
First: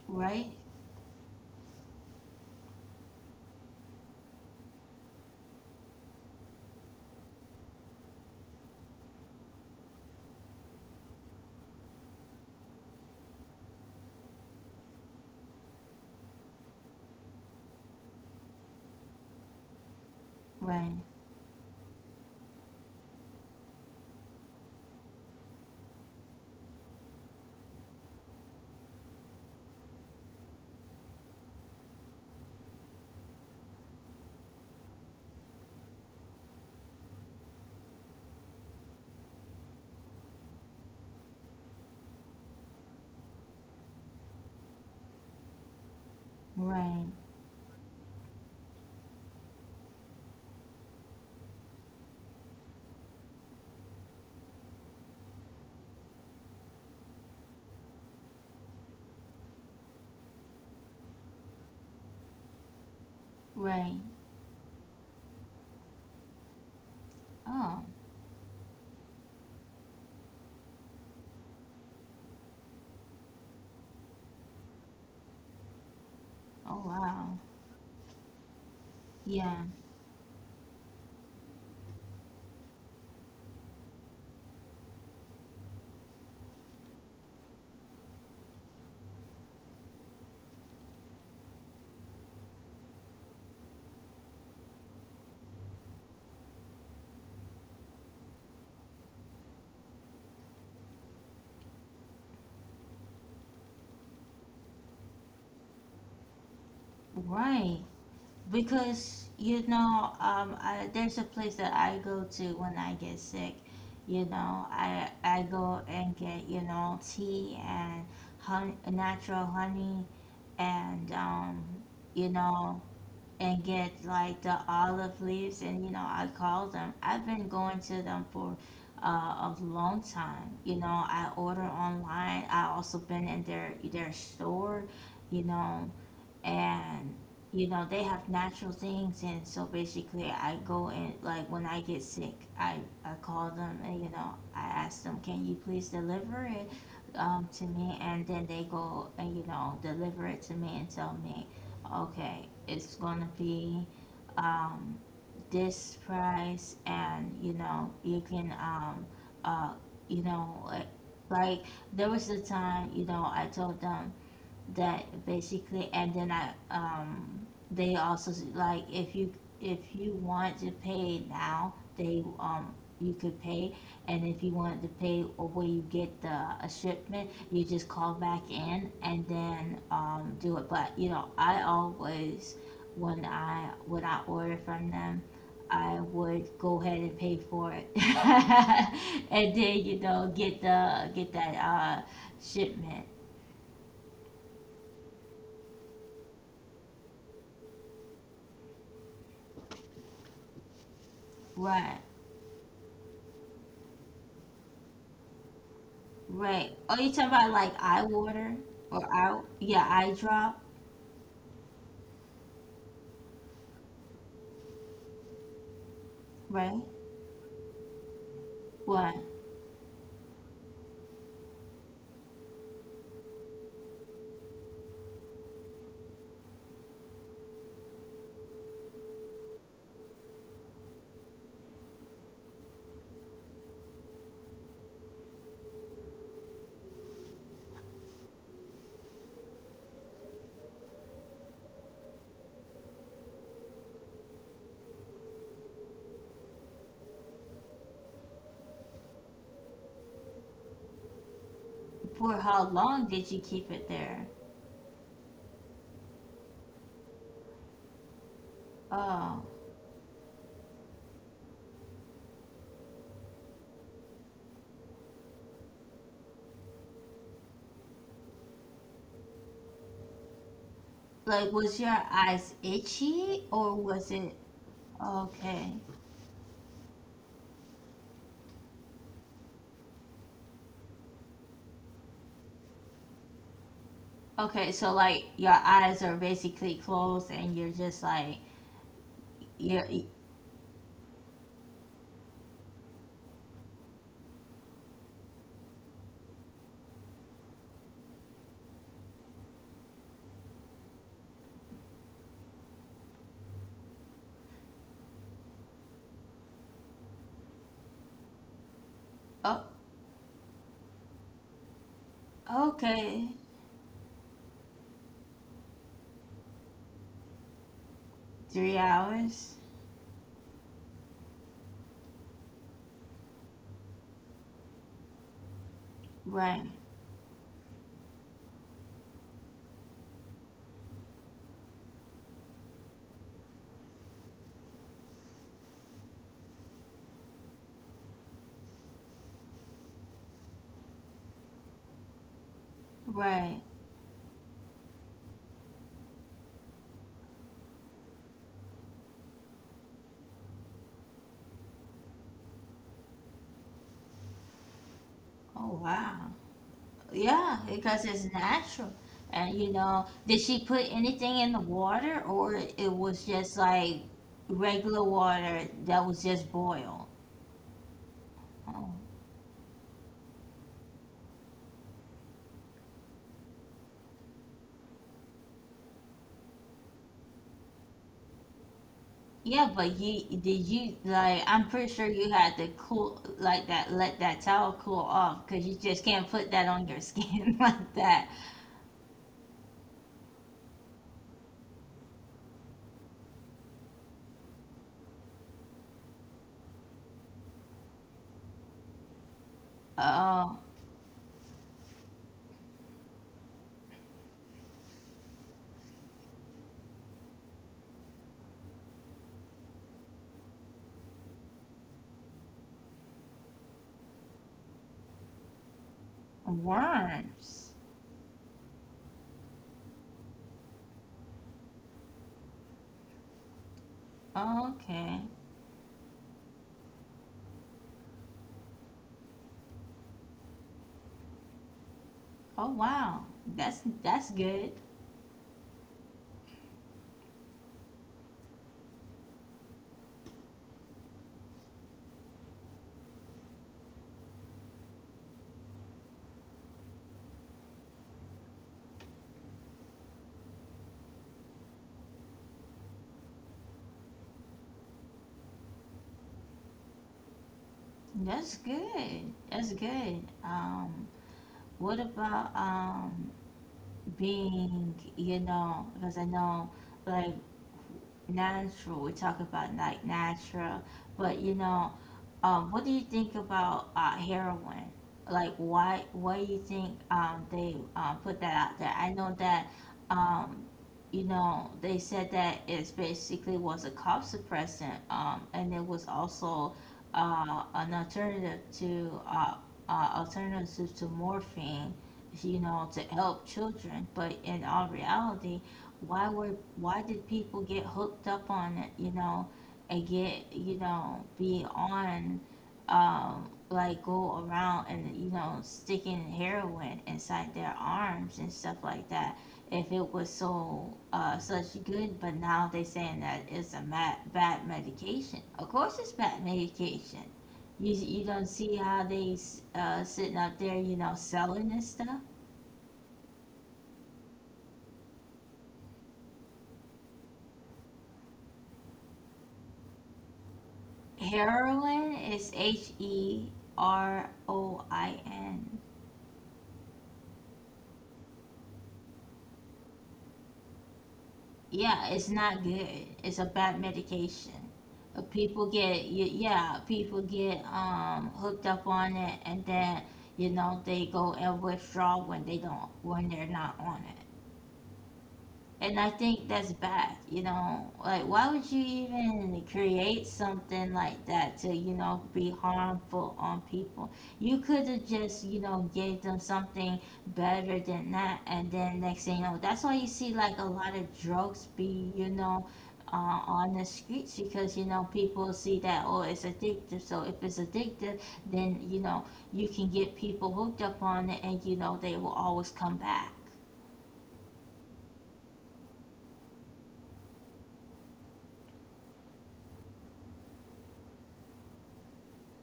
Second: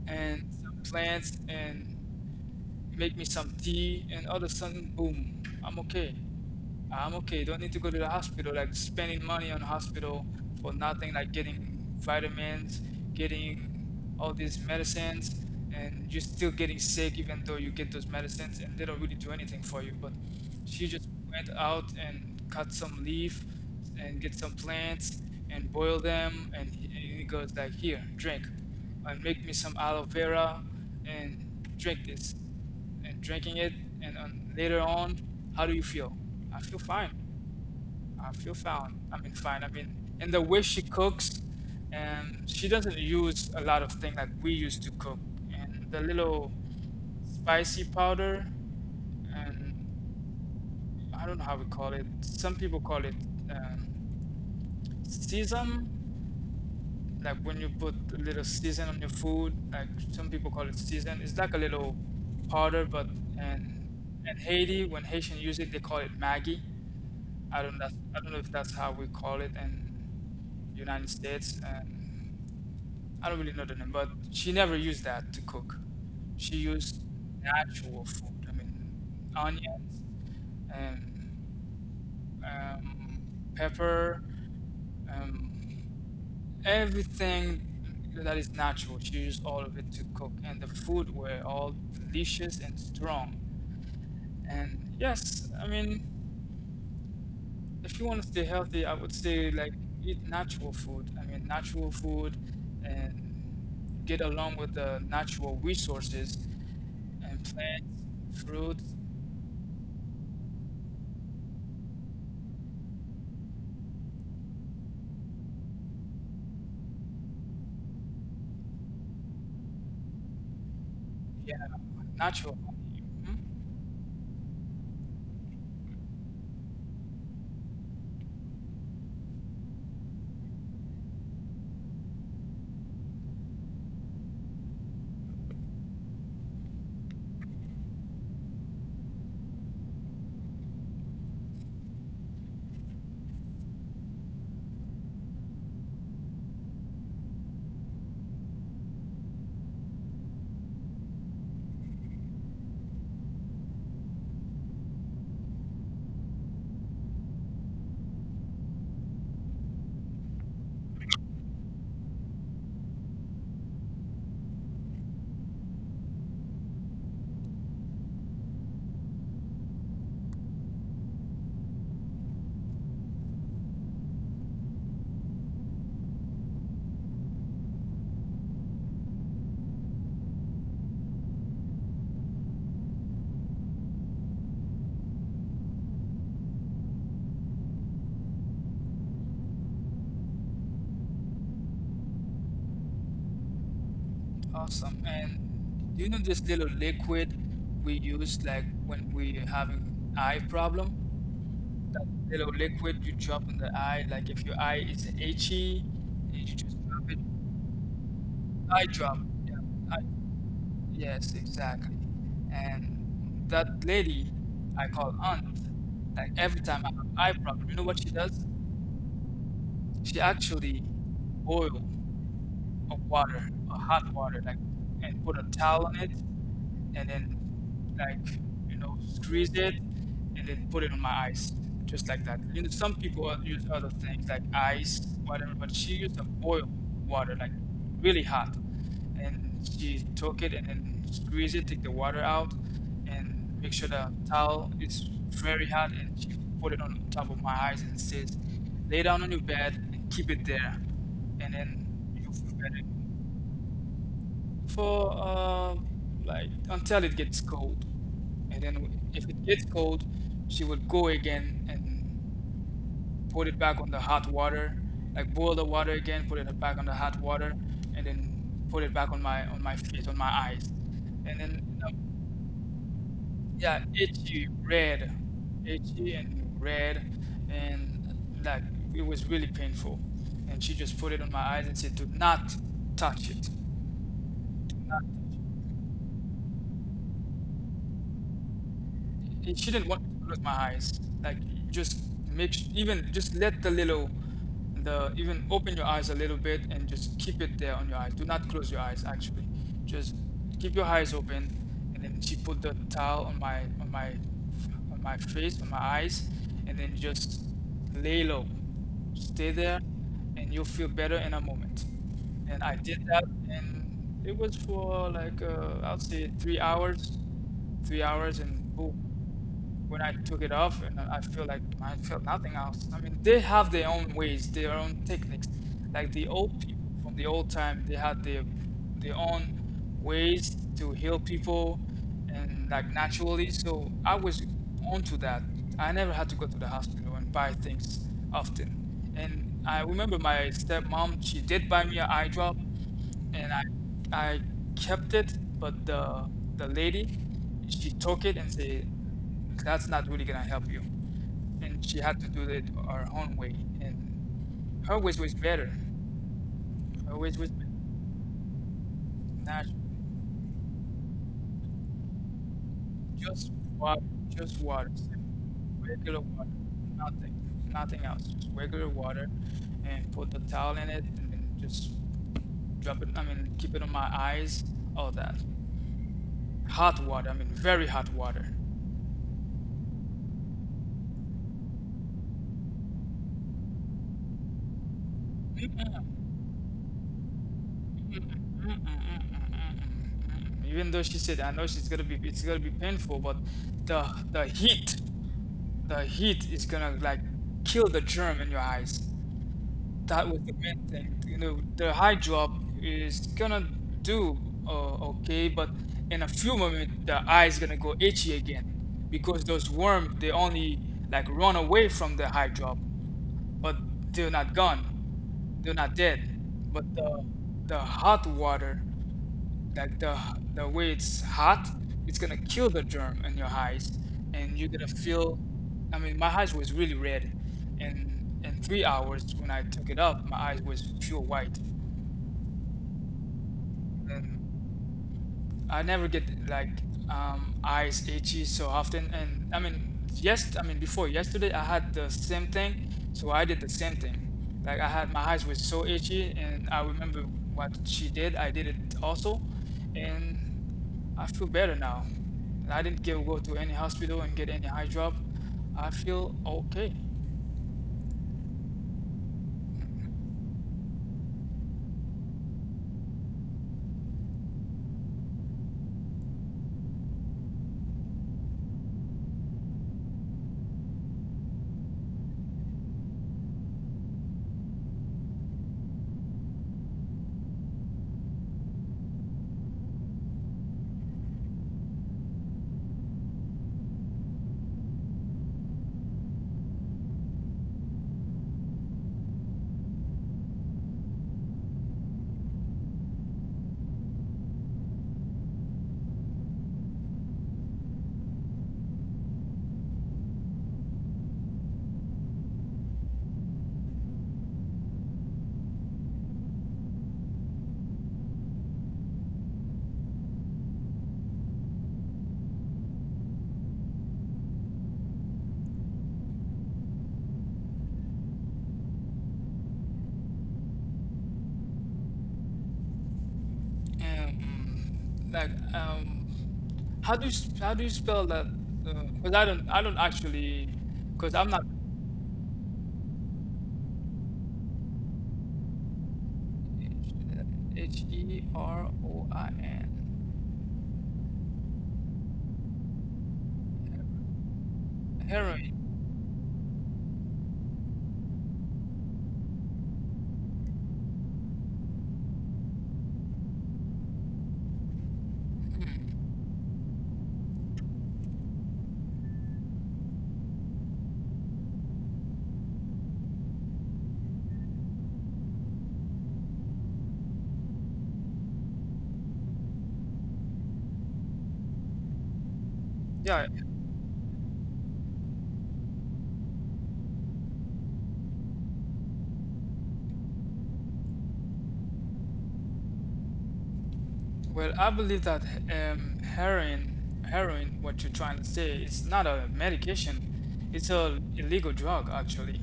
and Right, some plants and make me some tea, and all of a sudden, boom, I'm okay. I'm okay. Don't need to go to the hospital, like spending money on hospital for nothing, like getting vitamins, getting all these medicines, and you're still getting sick even though you get those medicines and they don't really do anything for you. But she rain, just went out and cut some leaf and get some plants and boil them, and he goes like, here, drink, and make me some aloe vera and drink this. And drinking it, and later on, how do you feel? I feel fine. I feel fine. I mean, fine. I mean, and the way she cooks, and she doesn't use a lot of things like we used to cook, and the little rain, spicy powder, and I don't know how we call it. Some people call it um, sesame, like when you put a little season on your food, like some people call it season. It's like a little powder, but, and rain. in Haiti, when Haitian use it, they call it Maggie. I don't, Oh, that's, I don't know if that's how we call it in United States. And I don't really know the name, but she never used that to cook. She oh used wow. natural food. I mean, Yeah, onions and um, pepper, um, everything that is natural. She used all of it to cook, and the food were all delicious and strong. And yes, I mean, if you want to stay healthy, I would say like eat natural food. I mean, natural food, and get along with the natural resources and right. plants, fruits. Because there's a place that I go to when I get sick. I go and get tea and honey, natural honey and Yeah, um, you natural. know, Mhm. and get like the olive leaves and I call them. I've been going to them for a long time. I order online. I also been in their store, you know and they have natural things. And so basically I go, and like when I get sick, i I call them, and I ask them, can you please deliver it to me? And then they go and deliver it to me and tell me, okay, it's gonna be um, this price. And you can, uh, you know like, like there was a time I told them that basically. And then I they also, like, if you want to pay now, they, you could pay. And if you wanted to pay, or you get the a shipment, you just call back in and then do it. But I always, when I order from them, I would go ahead and pay for it. And then get that shipment. Awesome. And do you know this little liquid we use like when we having eye problem? Right. That little liquid you drop in the eye, like if your eye is itchy, you Right. just Oh, drop you it. talking about like eye water Eye or drop. eye? Yeah. Yeah, Eye. eye drop. Yes, exactly. And that lady I call aunt, like every Right. time I have eye problem, you know what she does? What? She actually boil of water, a hot water, like, and put a towel on it, and then like, squeeze it, and then put it on my eyes, just like that. You know, use other things like ice, whatever, but she used a boil water, like really hot, and she took it and then squeeze it, take the water out, and make sure the towel is very hot, and she put it on top of my eyes and says, "Lay down on your bed and keep it there, and then you For feel how better." long did you keep it there? For like, until it gets cold. And then if Oh, it gets cold, she would go again and put it back on the hot water, like boil the water again, put it back on the hot water, and then put it back on my face, on my eyes. And like then was your eyes itchy or yeah, was it itchy red, okay? itchy and red, and like it was really painful. And she just put it on my eyes and said, "Do not touch it." Okay, so like your eyes are basically closed, and you're just like, And she you're didn't want e, me to close my eyes. Like, just even just let the little, the, even open your eyes a little bit and just keep it there on your eyes. Do not close your eyes actually. Just keep your eyes open. And then she put the towel on my face, on my eyes, and then just lay low. Stay oh, there, and you'll feel better in a moment. And I did that, okay. and it was for like, I'll say 3 hours, and three boom. hours. When I took it off, and I feel like I felt nothing else. I mean, they have their own ways, their own techniques. Like the old Right. people from the old time, they had their own ways to heal people and like naturally. So I was onto that. I never had to go to the hospital and buy things often. And I remember my stepmom, she did buy me an eye drop, and I Right. I kept it, but the lady, she took it and said, "That's not really gonna help you," and she had to do it her own way, and her way was better. Oh wow. Her way was Yeah, because it's natural. And better. Did she put anything in the water, or it was Just just like water, just water, regular simple, water that regular was water, just boiled? nothing, nothing else, just regular Oh. water, and put the towel in it, and then just drop it. I mean, keep it on my eyes, all that. Hot water, I mean, very hot water. Yeah, but you, like, I'm pretty sure you had to cool, like, that — let that towel cool off because you just can't put that on your skin like that. Mm-mm-mm-mm-mm. Even though she said, I know she's gonna be, it's gonna be painful, but the heat, the heat is gonna like kill the germ in your eyes. That was Uh, the main thing. You know, the high drop is gonna do okay, but in a few moments, the eye is gonna go itchy again because those worms, they only like run away from the high drop, but they're not gone. They're not dead. But the worms. the hot water. Like the way it's hot, it's gonna kill the germ in your eyes, and you're Oh, gonna okay. feel. I mean, my eyes was really red, and in 3 hours when I took it up, my eyes was pure white. Oh wow. That's good. I never get like eyes itchy so often. And I mean, yes, I mean before yesterday I had the same thing, so I did the same thing. Like I had my eyes were so itchy, and I remember what she did. I did it also, and I feel better now. I didn't get, go to any hospital and get any eye drop. I feel okay. That's good. That's good. What about being, because I know, like, natural, we talk about like natural, but what do you think about heroin? Like, why do you think they, put that out there? I know that, um, they said that it's basically was a cough suppressant, and it was also an alternative to morphine, to help children. But in all reality, why did people get hooked up on it? And get, be on, like, go around and sticking heroin inside their arms and stuff like that, if it was so such good. But now they saying that it's a bad medication. Of course it's bad medication. You don't see how they, sitting up there, selling this stuff. And like, how do you how do you spell that? Because I don't actually because I'm not. Heroin is heroin. Heroin. Yeah, it's not good. It's a bad medication. Uh, Heroin. People get y- yeah, people get hooked up on it, and then they go and withdraw when they're not on it. And I think that's bad. Like, why would you even create something like that to, be harmful on people? You could have just, gave them something better than that. And then next thing you know, that's why you see like a lot of drugs be, Yeah. on the streets, because people see that, oh, it's addictive. So if it's addictive, then you can get people hooked up on it, and they will always come back. Well, I believe that heroin, what you're trying to say, it's not a medication. It's a illegal drug, actually.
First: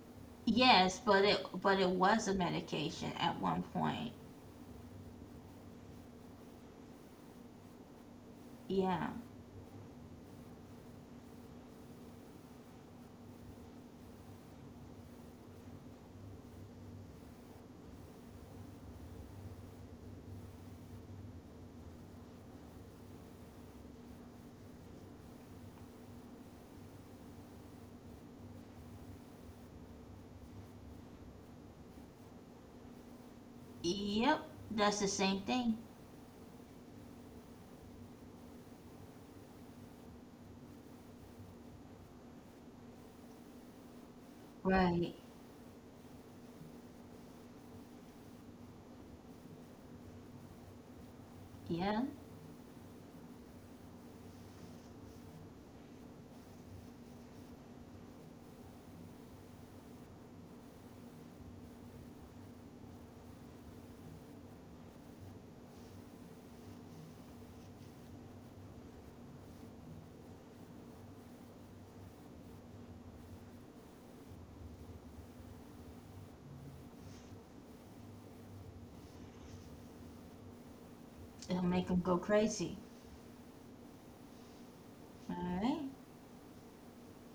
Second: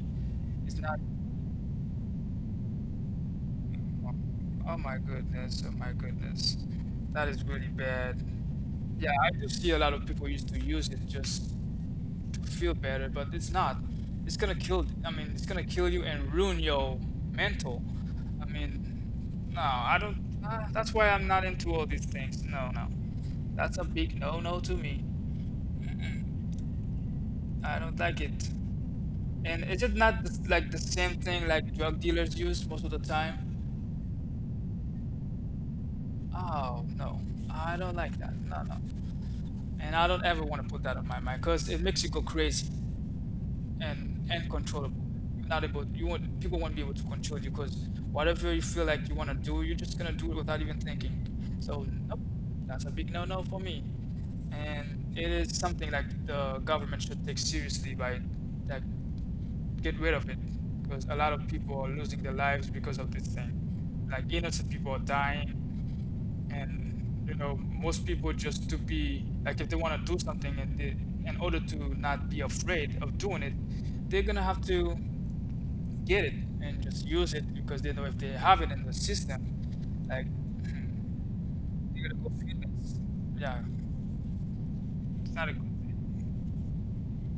It's not. Yes, but it was a medication at one point. Oh my goodness. Oh my goodness. That is really bad. Yeah. Yeah, I do see a lot of people used to use it just feel better, but it's not. It's gonna kill. I mean, it's gonna kill you and ruin your mental. I mean, no, I don't. That's why I'm not into all these things. No, no, that's a big no-no to me. I don't like it. And is it not like the same thing like drug dealers use most of the time? Yep. That's the same thing. Oh no, I don't like that. No, no. And I don't ever want to put that on my mind because it makes you go crazy and uncontrollable. Right. You're not able. You won't. People won't be able to control you because whatever you feel like you want to do, you're just gonna do it without even thinking. So Yeah. nope, that's a big no-no for me. And it is something like the government should take seriously by like get rid of it because a lot of people are losing their lives because of this thing. Like innocent people are dying, and you know most people just to be like if they want to do something and they, in order to not be afraid of doing it, they're gonna have to get it and just use it because they know if they have it in the system, like It'll make them they're go gonna go feel crazy. it, yeah, it's All not a good right. thing.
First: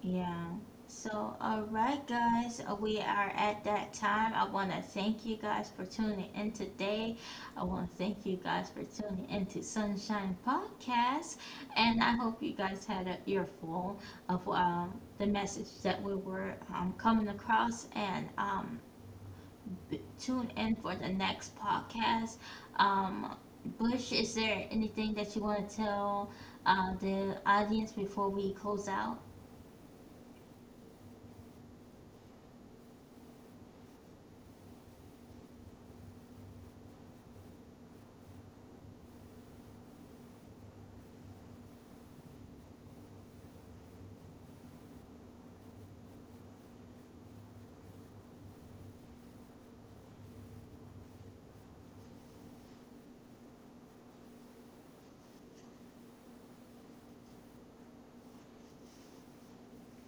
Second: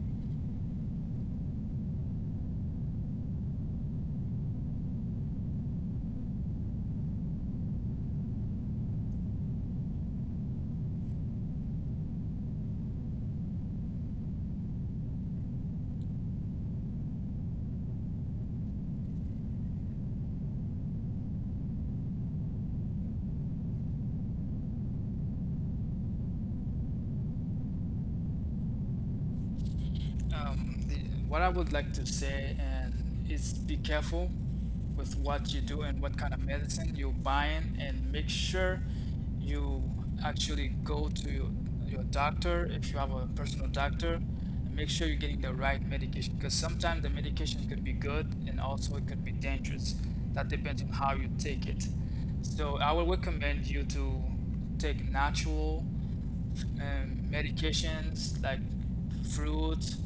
Yeah. So, all right, guys, we are at that time. I want to thank you guys for tuning in today. I want to thank you guys for tuning into Sunshine Podcast, and I hope you guys had an earful of the message that we were coming across. And tune in for the next podcast. Um, Bush, is there anything that you want to tell the audience before we close out? Um, the, what I would like to say and is be careful with what you do and what kind of medicine you're buying, and make sure you actually go to your doctor if you have a personal doctor. And make sure you're getting the right medication because sometimes the medication could be good and also it could be dangerous. That depends on how you take it. So I would recommend you to take natural medications like fruits,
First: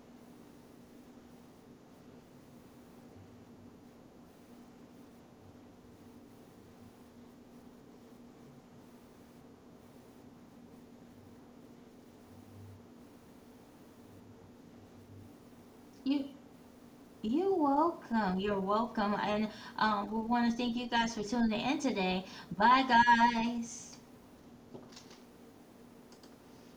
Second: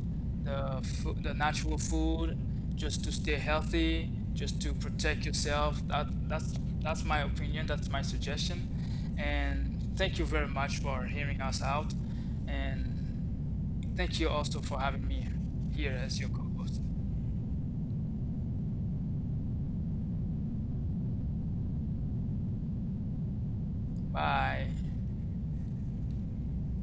the natural food, just to stay healthy, just to protect yourself. That's my opinion. That's my suggestion. And thank you very much for hearing us out. And thank you also for having me here as You. your co-host. You're welcome. You're welcome. And we want to thank you guys for tuning in today. Bye, guys. Bye.